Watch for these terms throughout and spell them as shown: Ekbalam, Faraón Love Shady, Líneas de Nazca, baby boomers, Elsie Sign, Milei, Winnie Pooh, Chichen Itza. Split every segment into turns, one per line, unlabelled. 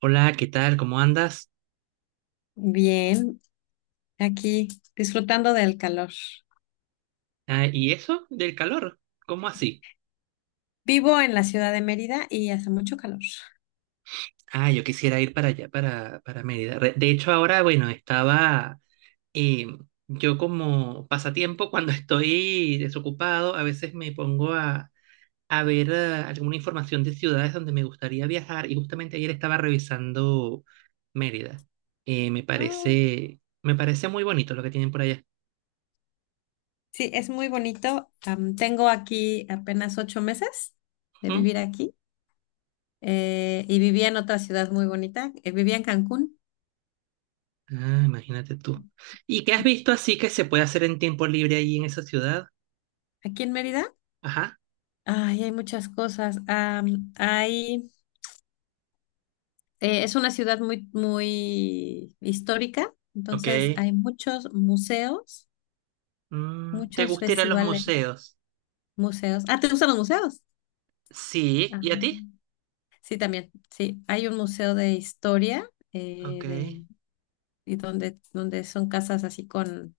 Hola, ¿qué tal? ¿Cómo andas?
Bien, aquí disfrutando del calor.
Ah, ¿y eso del calor? ¿Cómo así?
Vivo en la ciudad de Mérida y hace mucho calor.
Ah, yo quisiera ir para allá, para Mérida. De hecho, ahora, bueno, estaba eh, yo como pasatiempo, cuando estoy desocupado, a veces a ver alguna información de ciudades donde me gustaría viajar y justamente ayer estaba revisando Mérida. Eh, me
Ah,
parece, me parece muy bonito lo que tienen por allá.
sí, es muy bonito. Tengo aquí apenas ocho meses de
Ujú.
vivir aquí, y vivía en otra ciudad muy bonita. Vivía en Cancún,
Ah, imagínate tú. ¿Y qué has visto así que se puede hacer en tiempo libre ahí en esa ciudad?
aquí en Mérida.
Ajá,
Ay, hay muchas cosas. Es una ciudad muy, muy histórica,
ok.
entonces hay muchos museos,
Mm, ¿te
muchos
gusta ir a los
festivales,
museos?
museos. Ah, ¿te gustan los museos?
Sí,
Ajá.
¿y a ti?
Sí, también, sí. Hay un museo de historia,
Ok.
y donde, donde son casas así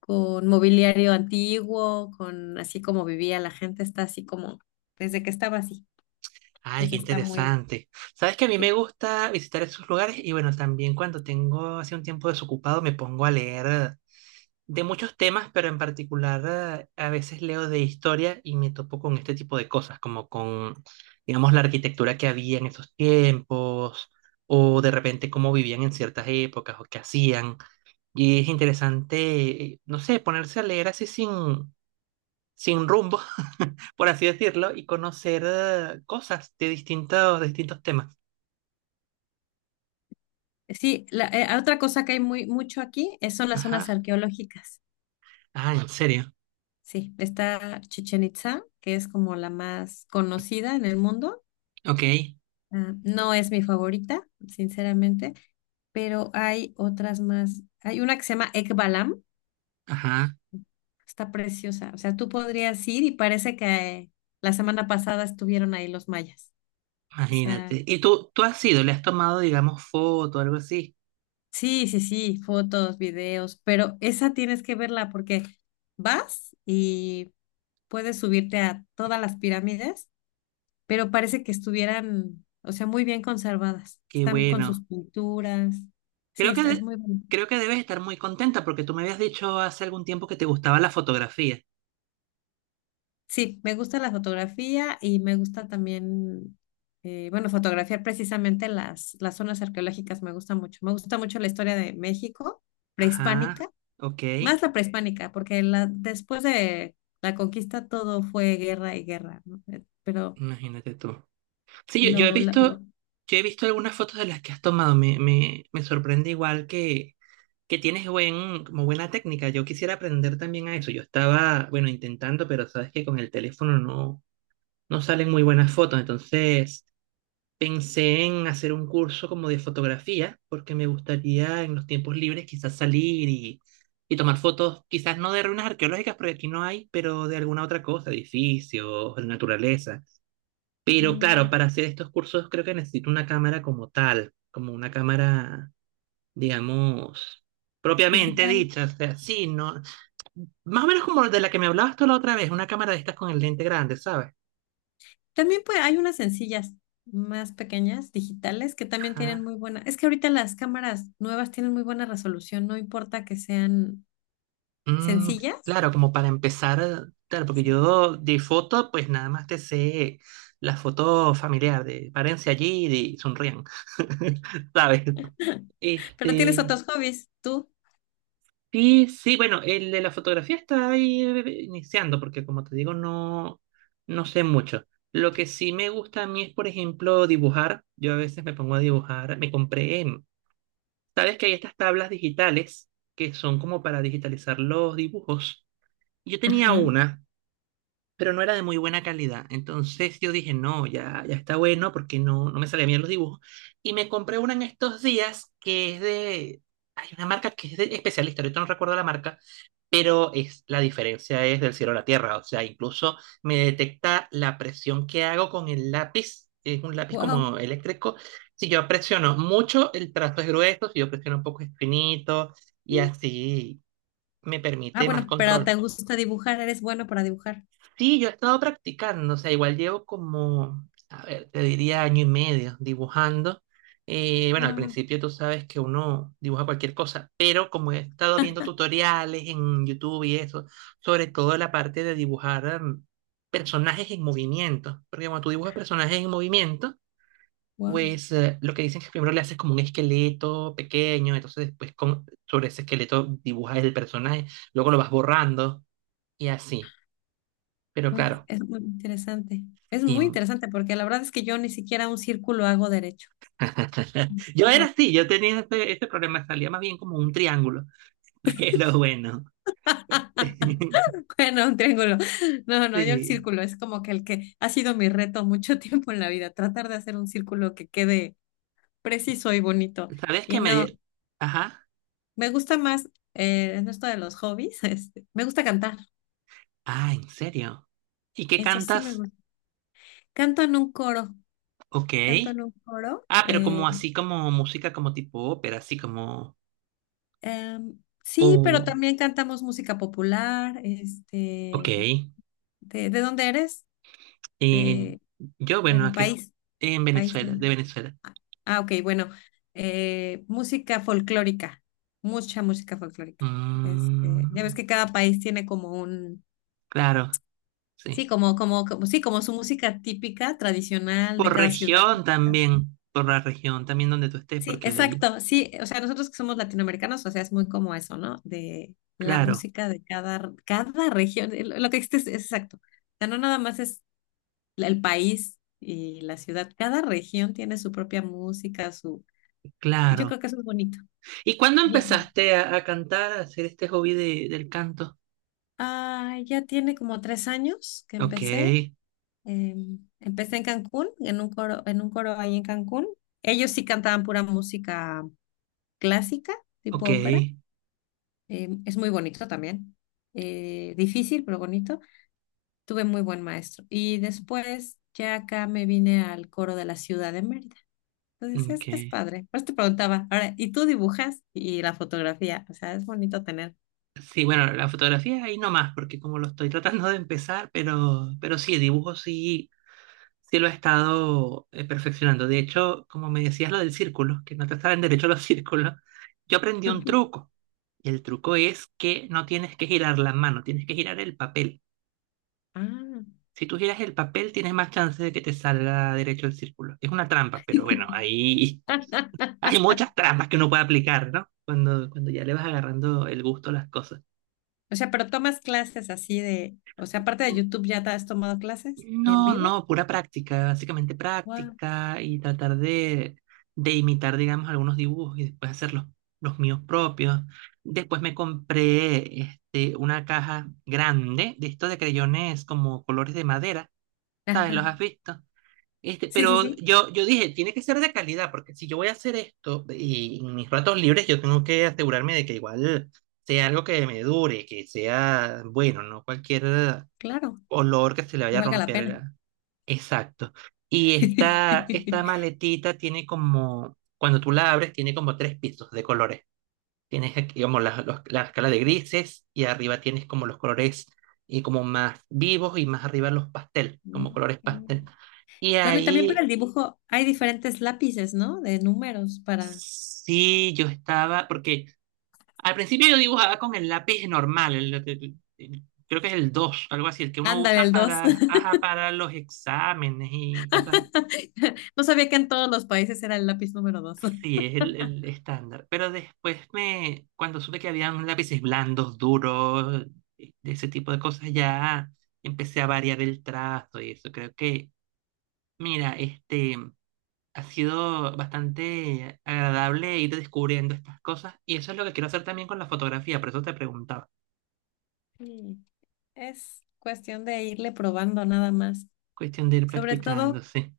con mobiliario antiguo, con así como vivía la gente, está así como desde que estaba así.
Ay, qué
Entonces está muy,
interesante. Sabes que a mí me
sí.
gusta visitar esos lugares y bueno, también cuando tengo así un tiempo desocupado me pongo a leer de muchos temas, pero en particular a veces leo de historia y me topo con este tipo de cosas, digamos, la arquitectura que había en esos tiempos o de repente cómo vivían en ciertas épocas o qué hacían. Y es interesante, no sé, ponerse a leer así sin, sin rumbo, por así decirlo, y conocer cosas de distintos temas.
Sí, otra cosa que hay muy mucho aquí es, son las
Ajá.
zonas arqueológicas.
Ah, en serio.
Sí, está Chichen Itza, que es como la más conocida en el mundo.
Ok.
Ah, no es mi favorita, sinceramente, pero hay otras más. Hay una que se llama Ekbalam.
Ajá.
Está preciosa. O sea, tú podrías ir y parece que la semana pasada estuvieron ahí los mayas. O sea,
Imagínate. ¿Y tú has ido, le has tomado, digamos, foto o algo así?
sí, sí, sí, fotos, videos, pero esa tienes que verla porque vas y puedes subirte a todas las pirámides, pero parece que estuvieran, o sea, muy bien conservadas.
Qué
Están con sus
bueno.
pinturas. Sí,
Creo que,
está, es
de-
muy bonito.
Creo que debes estar muy contenta porque tú me habías dicho hace algún tiempo que te gustaba la fotografía.
Sí, me gusta la fotografía y me gusta también, bueno, fotografiar precisamente las zonas arqueológicas, me gusta mucho. Me gusta mucho la historia de México prehispánica,
Ajá. Ok.
más la prehispánica, porque la, después de la conquista todo fue guerra y guerra, ¿no? Pero
Imagínate tú. Sí, yo, yo he
lo, lo,
visto,
lo,
yo he visto algunas fotos de las que has tomado. Me sorprende igual que tienes buena técnica. Yo quisiera aprender también a eso. Yo estaba, bueno, intentando, pero sabes que con el teléfono no, no salen muy buenas fotos. Entonces pensé en hacer un curso como de fotografía, porque me gustaría en los tiempos libres quizás y tomar fotos, quizás no de ruinas arqueológicas, porque aquí no hay, pero de alguna otra cosa, edificios, naturaleza. Pero claro,
mm,
para hacer estos cursos creo que necesito una cámara como tal, digamos, propiamente
digital.
dicha. O sea, sí, no, más o menos como de la que me hablabas tú la otra vez, una cámara de estas con el lente grande, ¿sabes?
También pues, hay unas sencillas más pequeñas, digitales, que también tienen
Ajá.
muy buena. Es que ahorita las cámaras nuevas tienen muy buena resolución, no importa que sean
Mm,
sencillas.
claro, como para empezar, claro, porque
Sí.
yo de foto, pues nada más te sé la foto familiar de párense allí y sonrían, ¿sabes?
Pero tienes
Este,
otros hobbies, tú.
sí, sí, bueno, el de la fotografía está ahí iniciando, porque como te digo, no, no sé mucho. Lo que sí me gusta a mí es, por ejemplo, dibujar. Yo a veces me pongo a dibujar, me compré, sabes que hay estas tablas digitales que son como para digitalizar los dibujos. Yo tenía
Ajá.
una pero no era de muy buena calidad. Entonces yo dije, no, ya, ya está bueno porque no me salían bien los dibujos. Y me compré una en estos días hay una marca que es de especialista, ahorita no recuerdo la marca, pero es, la diferencia es del cielo a la tierra. O sea, incluso me detecta la presión que hago con el lápiz. Es un lápiz
Wow.
como eléctrico. Si yo presiono mucho, el trazo es grueso. Si yo presiono un poco, es finito. Y así me
Ah,
permite más
bueno, pero te
control.
gusta dibujar, eres bueno para dibujar.
Sí, yo he estado practicando, o sea, igual llevo como, a ver, te diría año y medio dibujando. Bueno, al
Wow.
principio tú sabes que uno dibuja cualquier cosa, pero como he estado viendo tutoriales en YouTube y eso, sobre todo la parte de dibujar personajes en movimiento, porque cuando tú dibujas personajes en movimiento,
Wow.
pues lo que dicen es que primero le haces como un esqueleto pequeño, entonces sobre ese esqueleto dibujas el personaje, luego lo vas borrando y así. Pero
Uy,
claro.
es muy interesante. Es
Sí,
muy interesante porque la verdad es que yo ni siquiera un círculo hago derecho.
yo era
No.
así, yo tenía ese problema, salía más bien como un triángulo, pero bueno.
Bueno, un triángulo. No, no, yo el
Sí.
círculo es como que el que ha sido mi reto mucho tiempo en la vida, tratar de hacer un círculo que quede preciso y bonito.
¿Sabes
Y
qué me...
no,
di- Ajá.
me gusta más, en esto de los hobbies, me gusta cantar.
Ah, ¿en serio? ¿Y qué
Eso sí me
cantas?
canto en un coro,
Ok.
canto en un coro.
Ah, pero como así, como música, como tipo ópera, así como...
Sí, pero
Oh,
también cantamos música popular.
ok.
Este, de dónde eres?
Eh,
De,
yo, bueno,
bueno,
aquí
país,
en
país. ¿No?
Venezuela, de Venezuela.
Ah, ah, ok, bueno, música folclórica, mucha música folclórica. Este, ya ves
Mm,
que cada país tiene como un,
claro,
sí,
sí.
sí, como su música típica, tradicional de
Por
cada ciudad.
región también, por la región también donde tú estés,
Sí,
porque ahí...
exacto, sí, o sea, nosotros que somos latinoamericanos, o sea, es muy como eso, ¿no? De la
Claro.
música de cada, cada región, lo que existe es exacto. O sea, no nada más es el país y la ciudad, cada región tiene su propia música, su... Yo
Claro.
creo que eso es bonito.
¿Y cuándo
Bien.
empezaste a cantar, a hacer este hobby del canto?
Ah, ya tiene como tres años que
Ok,
empecé. Empecé en Cancún, en un coro ahí en Cancún. Ellos sí cantaban pura música clásica, tipo
ok,
ópera. Es muy bonito también. Difícil, pero bonito. Tuve muy buen maestro. Y después ya acá me vine al coro de la ciudad de Mérida. Entonces
ok.
es padre. Por eso te preguntaba, ahora, ¿y tú dibujas? Y la fotografía. O sea, es bonito tener.
Sí, bueno, la fotografía ahí nomás, porque como lo estoy tratando de empezar, pero sí, dibujo sí, sí lo he estado perfeccionando. De hecho, como me decías lo del círculo, que no te saben derecho los círculos, yo aprendí un truco. Y el truco es que no tienes que girar la mano, tienes que girar el papel.
Ah.
Si tú giras el papel, tienes más chance de que te salga derecho el círculo. Es una trampa, pero bueno, ahí hay muchas trampas que uno puede aplicar, ¿no? Cuando ya le vas agarrando el gusto a las cosas.
O sea, pero tomas clases así de, o sea, aparte de YouTube, ¿ya te has tomado clases en
No,
vivo?
no, pura práctica, básicamente
Wow.
práctica y de imitar, digamos, algunos dibujos y después hacer los míos propios. Después me compré este, una caja grande de estos de creyones como colores de madera, ¿sabes? ¿Los
Ajá.
has visto? Este,
Sí, sí,
pero
sí,
yo dije, tiene que ser de calidad, porque si yo voy a hacer esto y en mis ratos libres, yo tengo que asegurarme de que igual sea algo que me dure, que sea bueno, no cualquier
claro,
olor que se le
que
vaya a
valga la
romper.
pena.
Exacto. Y esta maletita tiene como, cuando tú la abres, tiene como tres pisos de colores. Tienes aquí como la escala de grises y arriba tienes como los colores y como más vivos y más arriba los pastel, como colores
Ok.
pastel. Y
Bueno, y también para
ahí
el dibujo hay diferentes lápices, ¿no? De números para...
sí, yo estaba, porque al principio yo dibujaba con el lápiz normal, creo que es el 2, algo así, el que uno
Ándale,
usa
el dos.
para, ajá, para los exámenes y cosas.
No sabía que en todos los países era el lápiz número 2.
Sí, es el estándar. Pero cuando supe que habían lápices blandos, duros, de ese tipo de cosas, ya empecé a variar el trazo y eso. Mira, este... Ha sido bastante agradable ir descubriendo estas cosas y eso es lo que quiero hacer también con la fotografía, por eso te preguntaba.
Es cuestión de irle probando nada más.
Cuestión de ir
Sobre
practicando,
todo
sí.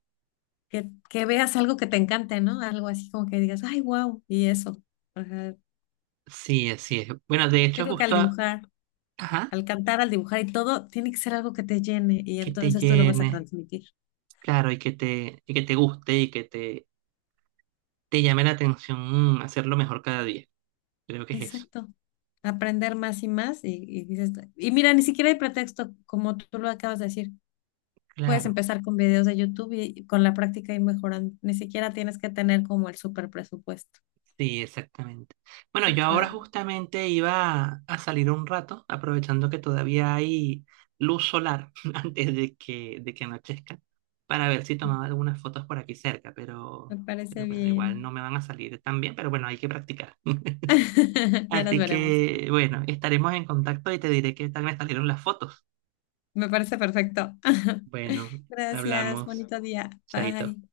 que veas algo que te encante, ¿no? Algo así como que digas, ay, wow, y eso. Ajá.
Sí, así es. Bueno, de
Yo
hecho,
creo que al
justo, a-
dibujar,
Ajá,
al cantar, al dibujar y todo, tiene que ser algo que te llene y
que te
entonces tú lo vas a
llene,
transmitir.
claro, y que te guste y te llame la atención hacerlo mejor cada día. Creo que es eso.
Exacto. Aprender más y más y dices, y mira, ni siquiera hay pretexto, como tú lo acabas de decir. Puedes
Claro.
empezar con videos de YouTube y con la práctica y mejorando. Ni siquiera tienes que tener como el super presupuesto.
Sí, exactamente. Bueno,
Qué
yo ahora
padre,
justamente iba a salir un rato, aprovechando que todavía hay luz solar antes de de que anochezca, para ver si tomaba algunas fotos por aquí cerca,
me
pero
parece
bueno, igual
bien.
no me van a salir tan bien, pero bueno, hay que practicar.
Ya nos
Así
veremos.
que, bueno, estaremos en contacto y te diré qué tal me salieron las fotos.
Me parece perfecto.
Bueno,
Gracias,
hablamos,
bonito día.
chaito.
Bye.